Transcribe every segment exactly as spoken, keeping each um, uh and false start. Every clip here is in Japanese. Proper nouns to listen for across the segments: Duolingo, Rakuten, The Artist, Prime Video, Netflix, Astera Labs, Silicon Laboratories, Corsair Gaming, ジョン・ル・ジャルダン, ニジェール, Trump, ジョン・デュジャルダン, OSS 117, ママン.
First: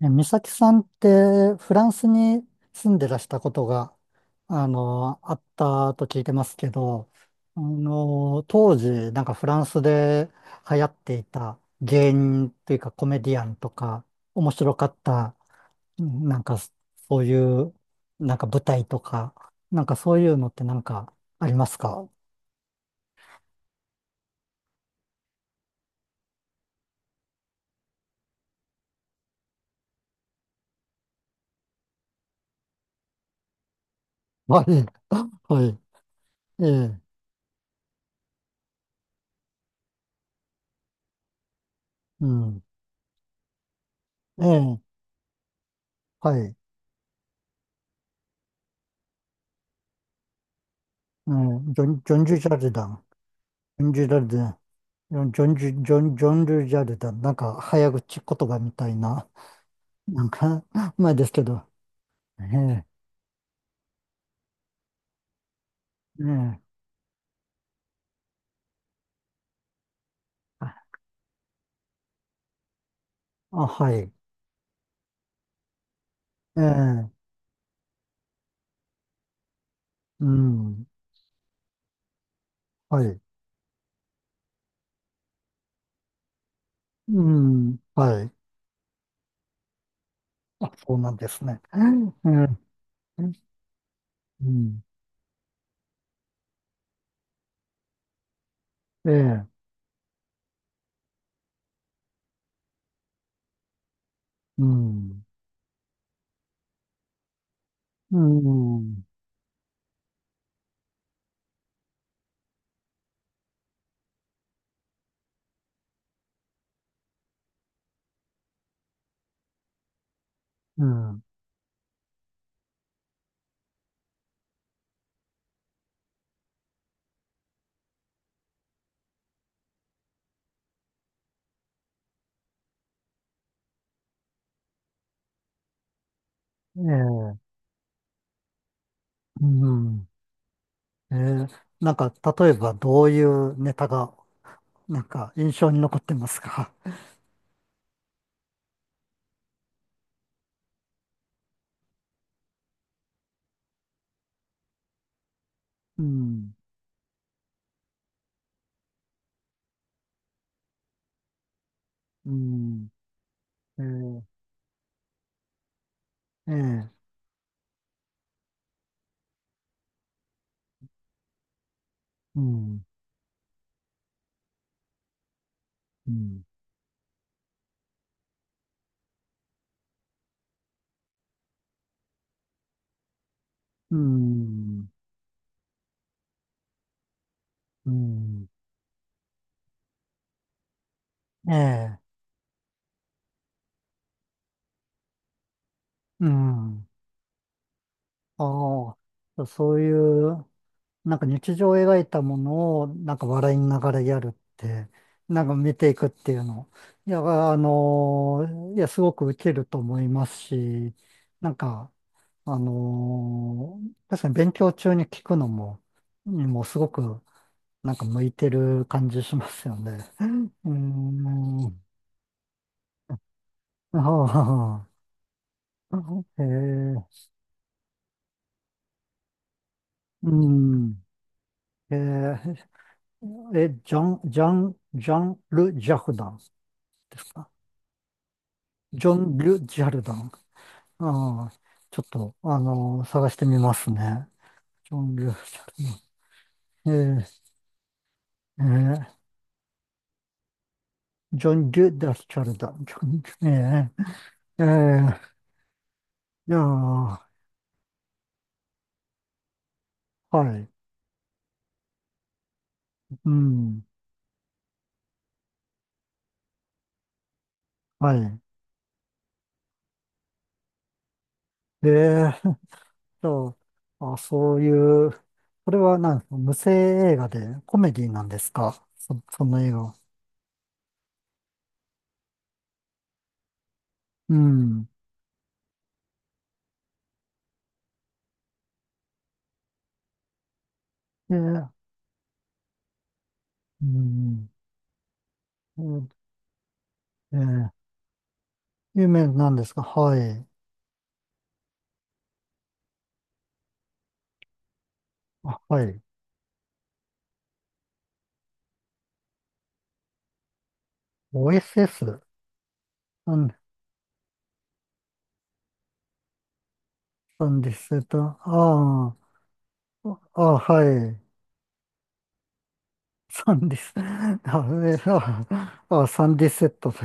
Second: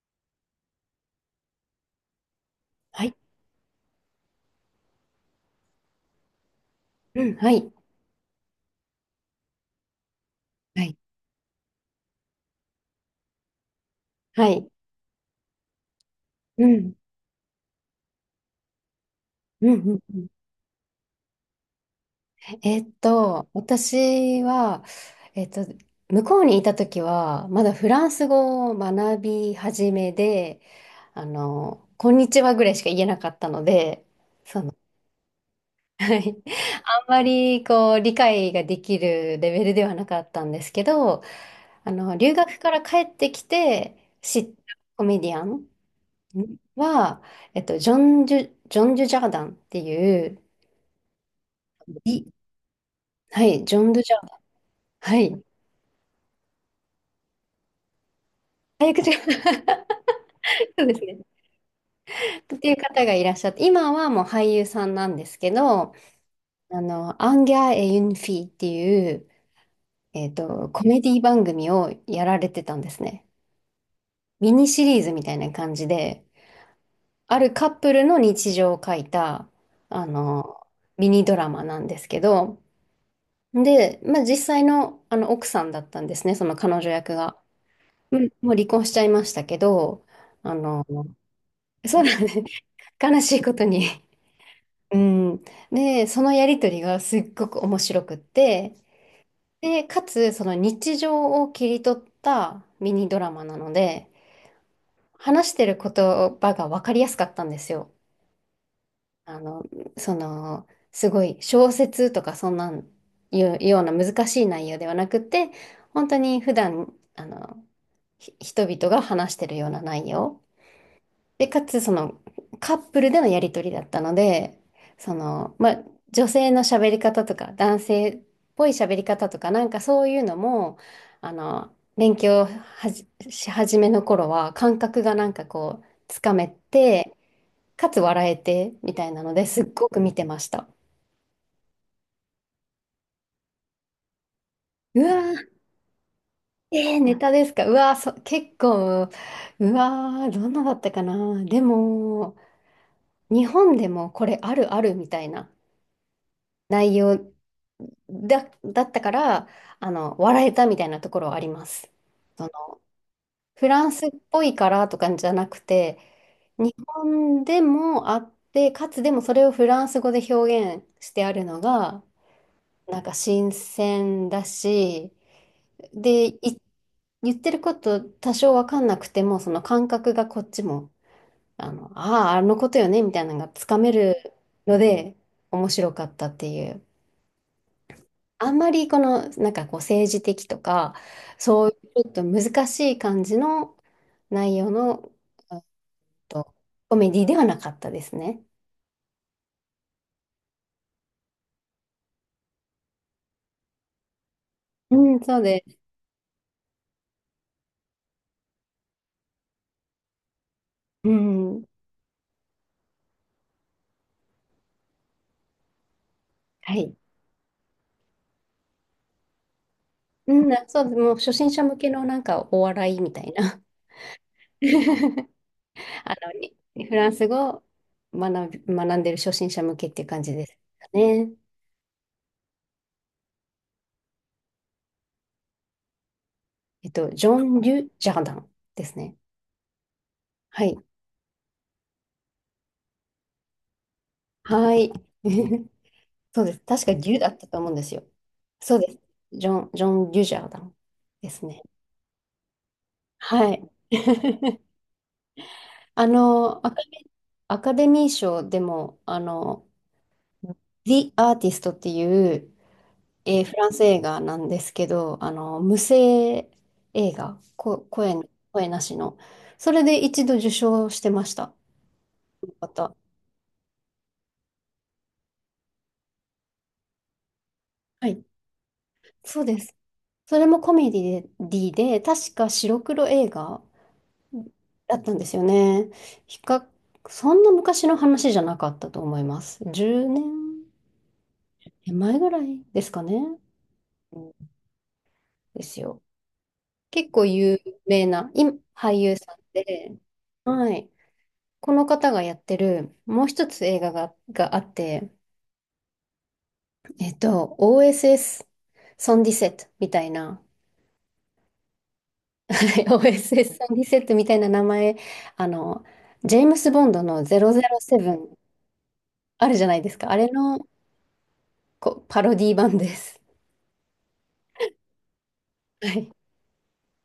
え美咲さんってフランスに住んはでい。らしたことが、あの、あったと聞いてますけど、うん、はあい。の、当時、なんかフランスで流は行っい。ていた芸人というかコメディアンとか、は面い。白かった、うんなんかうん。そういう、なんか舞台とか、うん。なんうかんうそうん。いうのってなんかありますか？ えーっと、私は、えーっと、向こうにいた時は、まだフランス語を学び始めで、あの、こんにちはぐらいしか言えなかったので。はい。はい。はい。ええ。あんまり、こう、理解ができるレベルではなかったんですけど、あの、う留学ん。から帰ってきて知えったえ。コメディアンはい。は、えっと、ジョンジュ、ジョンジュジャーダンっていう、うん。ジョン、ジョンジュジャルダン。はい、ジョジョンン・ドジゥュジジャャルン。ダン。ジはョン、ジい。ョンジュ、ジョン、ジョンルジャルだ。なんか、早口言葉みた早い口が。 な、なんか、そうです前ね。ですけど。えっていうえ、方がいらっしゃって、今はもう俳優さんなんですけど、ええ、あの、アンギャー・エ・ユンフィっていう、えっと、コあ、メディ番組をやられてたんですね。あはい。ミニシリーズみたいな感じで、ええ、あるカップルの日常を書いた、あうの、ん、ミニドラマなんですけど、はい。で、まあ、実際の、あの奥さんだったんですね、その彼女役うが。ん、うはん。い。もう離婚しちゃいましたけど、ああ、の、そうなんですね。ええ、そうなんです。う悲しいことに。ん、うん。で、そのやりとりがすっごく面白くって、ええ、で、かつ、その日常を切り取ったミニドラマなので、うん、話してる言葉が分かりやすかったんですよ。うん、あの、その、すごい小説とかそんなんいうような難しい内容ではなくて、本当に普段、あの、ひ人々が話してるような内容。うん、で、かつ、その、カップルでのやりとりだったので、その、まあ、女性の喋り方とか、男性っぽい喋り方とか、なんかそういうのも、あの、勉強はじし始めの頃は、感覚がなんかこう、つかめえて、え、かつ笑えて、みたいなのうですっごくん、見てました。ええ、なんか、例えば、どういうネタが、なうんか、わ印象に残ってますか？ ー、えー、ネタですか？うわー、そ、結構、うわー、どんなだったかな。でも、日本でもこれあるあるみたいな うん、内容だ、だったから、あの、笑えたみたいなところはあります。うその、ん、フえランスっえ、ぽいからとかじゃなくて、日ええ、本でもあって、かつでもそれをフランス語で表現してあるのが、うん、なんか新鮮だし、うで、ん、い、言ってること多少わかんなくても、その感覚がこっちも、あの、ああ、あのことよね、みたいなのがつかめうるのん、で、面白かったっていう。うん、あんまりこの、なんかこう政治的とか、えそうえ、いうちょっと難しい感じの内容の、あうと、ん。コメディではなかったですね。ああ、そういう、なんか日常を描いたものを、なんか笑いながらやるって、うん、そうなんかで見す。ていくっていうの。いや、あの、いや、すごくウケると思いますし、うなんん、か、あの、確かに勉強中に聞くのも、にもはすごい。く、なんか向いてる感じしますよね。うん、あ、うそうで、もう初心者向ん。けのなんかお笑いみたいな。ああ ああの、えにフー、ランス語を学び、学んでる初心者向けっていう感うじですかん。ね。えー、え、ジョン、ジョン、ジャン・ル・ジャルダンえっと、ですジョか？ン・リュ・ジャーダンですジョね。ン・ル・ジャルダン。はい。ああ、ちょっと、あの探してみますね。はジい。ョン・ル・ジャ ルダン。そうです。確か牛だっえたと思うんですよ。そうです。ー、えジョン、ジョン・デュジャーダンでーすジョね。ン・ル・ダ・ジャルダン。ジョン・はい。え ー、えあー、いやの、アカー、アカデミー賞でも、あの、はい。The Artist っていう、うえーフランスん、映画なんですけど、あの、無声映画、こ、声、は声なしの。それで一度受賞してました。い。えー、また。と、あ、そういう、これはなんですか？無声映画でコメデはィない。んですか？そ、そそうでの映す。画は。それもコメディで、確か白黒映画うん。だったんですよね。比較、そんな昔の話じゃなかったと思います。10年えー、前ぐらいですかね。ううんん。ですうよ。ん結構えーうん有えー名な、今、俳有優名さんなんですか？で、はい。はい。この方がやってる、もう一つ映画が、があって、あ、はい。えっと、オーエスエス ソンディセットみたいな、オーエスエス？ サン、オーエスエス ソンディセットみたいな名前、あの、ジェームス・ボンドのサンディスと、ゼロゼロセブンああるじゃないですか。ああ、れあ、のはい。こうパロディ版です。サンディス、あ、えあ、はあ、い。サンディセットで、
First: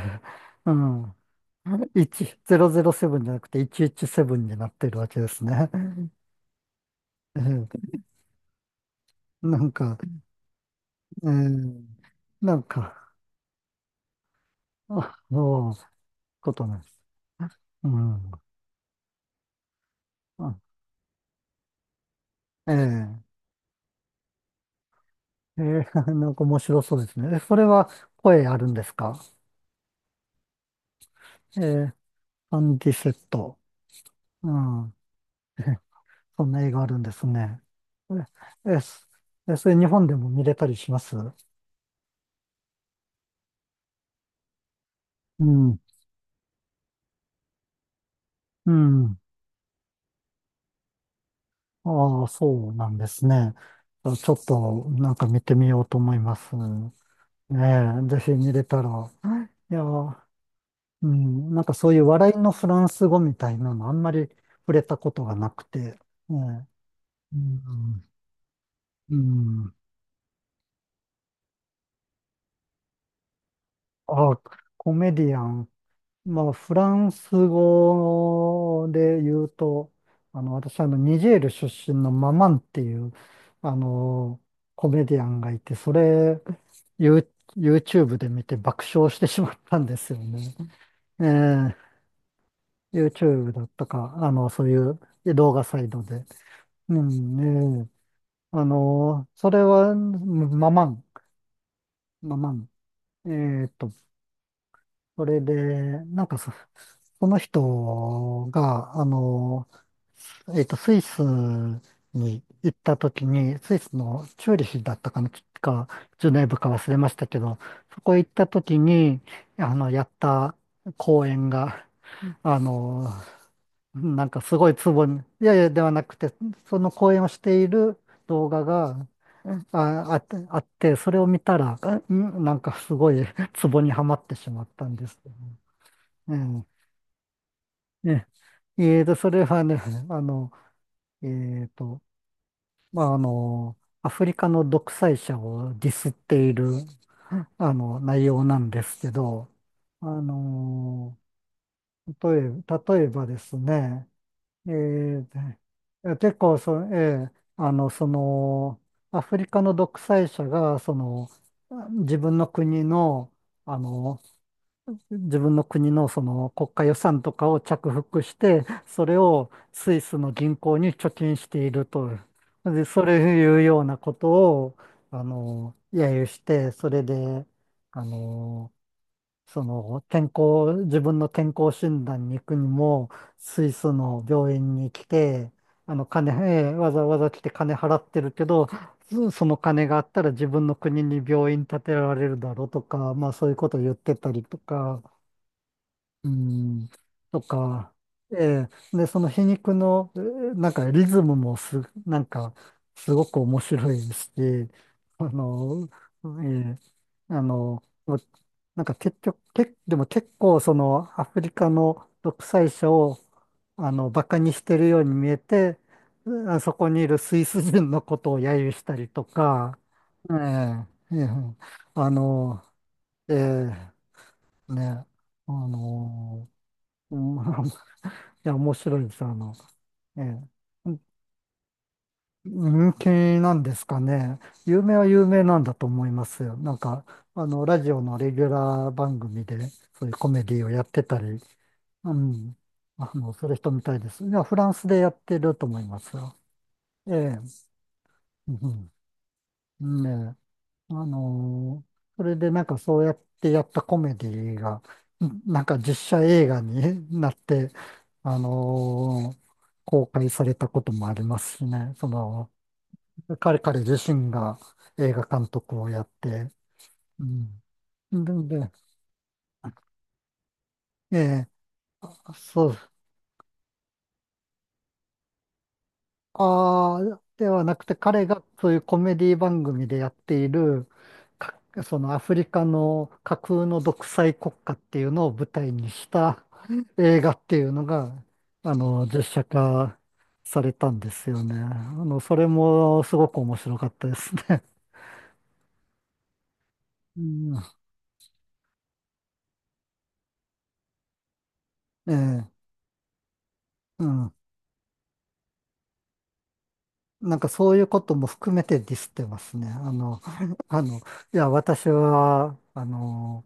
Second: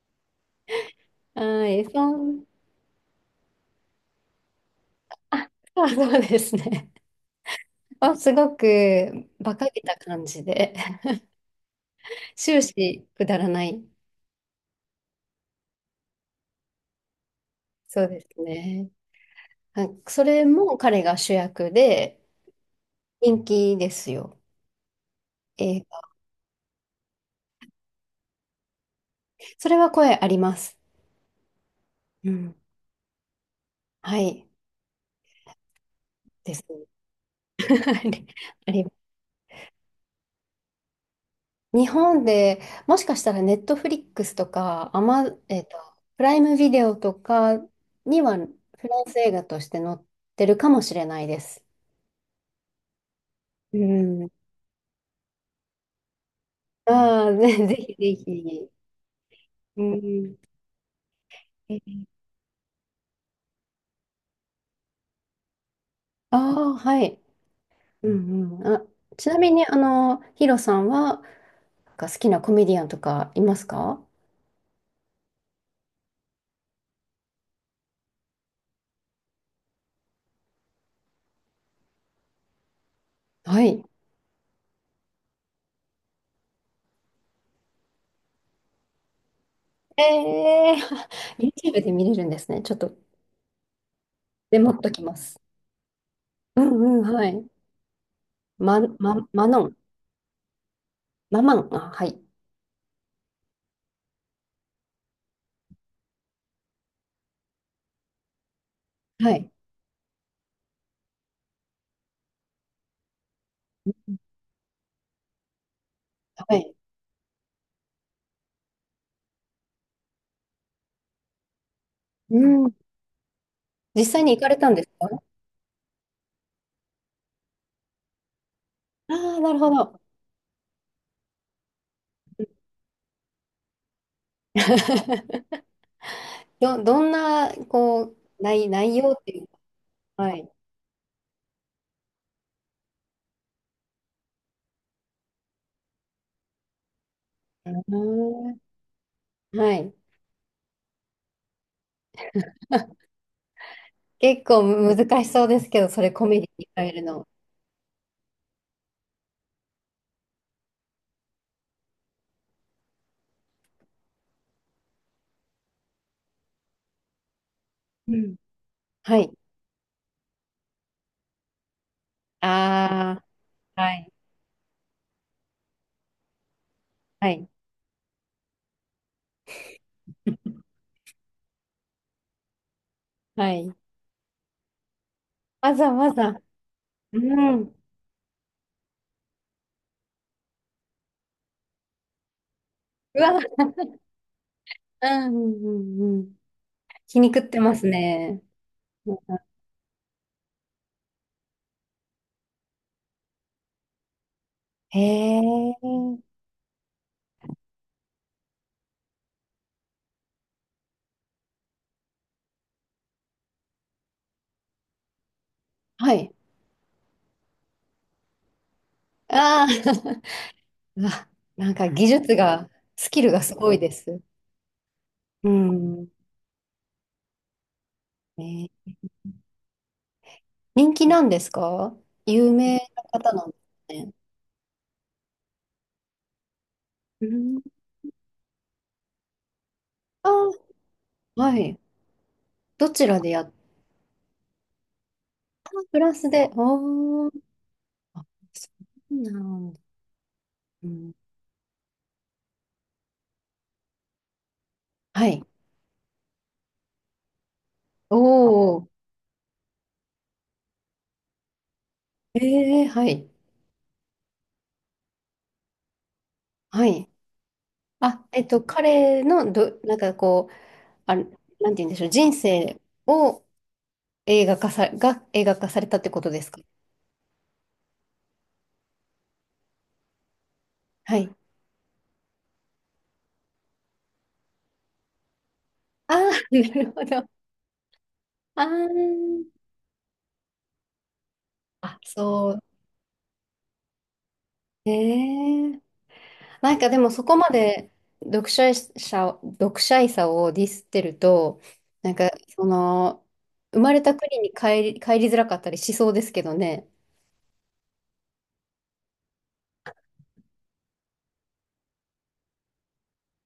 うん。はい、そん、せんななじゃなくてひゃくじゅうななになってるわけですあ、ね。そうそうですね。えー あ、すごく馬な鹿んげたか、感じで、えー な終ん始か、くだらない。あの、ことなんです。うそうですん。ね。はい、それあも彼が主役でええ人気ですよ。え映ー 画。なんか面白そうですね。えそれは声あるんですか？それは声あります。えー、うん。アンディセット。はい。うん。えそんでなす。映 画あるんですね。はい、あえ、え、りそえそれ日本でも見れたりします日本でもしかしたらネットフリックスとか、アマ、うえっと、ん。プライムビデオとかにはフうランスん。映画として載ってるかもしれないです。ああ、そうなんですね。うあちん。ょっとなんか見てみようと思います。ねああ、ぜぜひぜえ、ぜひ見れひ。たら。いうや、ん。うん、なんかそういう笑いのフランス語みたいなのあんまり触れたことがなくて。あねえ、あ、はい。ううん。んうん。あ、うちなみに、ん。あの、ヒロさんは、なんか好きなコメディアンとかいますか？あ、コメディアン。まあ、フランス語で言うと、あの、私、あの、ニジェール出身のママンっていう、はあい。の、コメディアンがいて、それ、ユー YouTube で見て爆笑してしまったんですよね。えー、え え、 YouTube で見れるんですね。ちょっと、YouTube だったか、あの、メそうモいっとうきます。動画サイトで。うんううん、はい。ん、ええ、あま、の、ま、マそれノン。は、ママン、ママン。あ、はい。ママン。えっと、それで、なんかそこの人が、あはい。の、えっと、スイスに行った時に、スイうスん。のチューリヒだったかな、か、ジュネーはブかい。忘れましたけど、そこ行った時に、あの、やった公演が、うあん。の、実際なんに行かかすれごたんいですツボか？に、いやいや、ではなくて、その公演をしている動画が、ああー、なるほど。あ、あって、あって、それを見たら、あんなんかすごいツボにはまってしまったんですけど ね。うど、どんな、こん。う、内、内えー容と、っそていれうか。はね、あはの、い。えーと、まあ、あの、アフリカの独裁者をディスっている、うあの、内容ーなんですけど、ん。はい。あの、例え、例えばですね、結構え難ーしとそうですけど、それコ結メディ構にそ、変えるえの？ーあの、その、アフリカの独裁者が、その、自分の国の、あの、自分の国のその国家予算とかを着う服しん。て、そはれい。をスイスの銀行に貯金していると。で、それあいうあ、ようはない。ことを、あの、揶揄して、それはで、い。あの、その健康、自分の健康診断に行くにも、はスイい。スの病院に来て、わざあの、わ金、ざ。えーわざわうざ来てん。う金払ってるけど、そその金があったら自分の国に病院建てられるだろうとか、まあそういわ、うことを言ってたりとか、うん、うん、うん。ううん、ん、気に食とってますか、えね。え、で、その皮肉の、えーなんかリズムもす、なんか、すごく面白いし、へあの、え。ええあの、なんか結局、け、でも結構そのアフリカの独裁者を、あの、バカにしてるように見えて、はい。あそこにいるスイス人のことを揶揄したりとああ、か、えうえ、えわ、え、なんか技あ術の、が、スキルえがすごいです。えね、うあん。のうん。 いえや、面ー白いです。あの、ええ。人気なんですか？有名人な気方なんなでんですかすね。ね。有名は有名なんだと思いますよ。なんか、うあん。の、ラジオのレギュラー番組で、そういうコメデあィをやってたり、あ、はい。うん、どちあらでの、やすっる人みたいです。いや、フランスでやってると思いプまラすスよ。で、えおー、え、あ、うそん、うなんだ。うん、ね、うあん、のーそれでなんかそうやってやったコメディが、はんい。なんか実写映画に なって、あおのー公開されたこともありますしね。そー、の、えー、はい。彼、彼自身が映画監督をやって、はい。うん。あ、えっで、と、で彼のど、なんかこう、あ、えなんてえ、言うんでしょう、人そう、生を映画化さ、が映画化されたってことですか？ああ、ではなくて彼がそういうコメディ番組でやっている、はい。かそのアフリカの架空の独裁国家っていうのを舞台にしあたー、なるほ映ど。画っていうのが、ああの、実写ー、化されたんですよね。ああ、の、それそう。もすごく面白かったですね。えーなんかでもそこまで 読者者、読者いさをディスってると、なんうん、か ええ、その、生まれうたん。国に帰り、帰りづらかったりしそうですけどね。なんかそういうことも含めてディスってますね。あの、あの、いや、私は、あの、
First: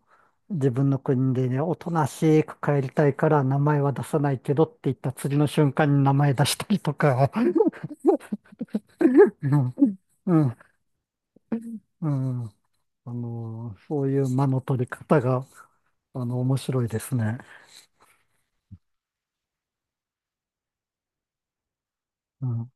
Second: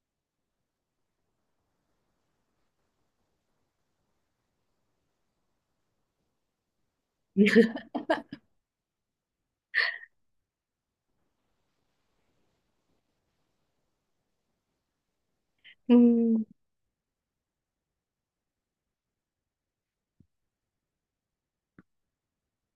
自分の国でね、おとなしく帰りたいから名前は出さないけどって言った次の瞬間に名前出したりとか、うん、うん、うん、あの、そういう間の取り方が、うあの、ん面白いですね。うん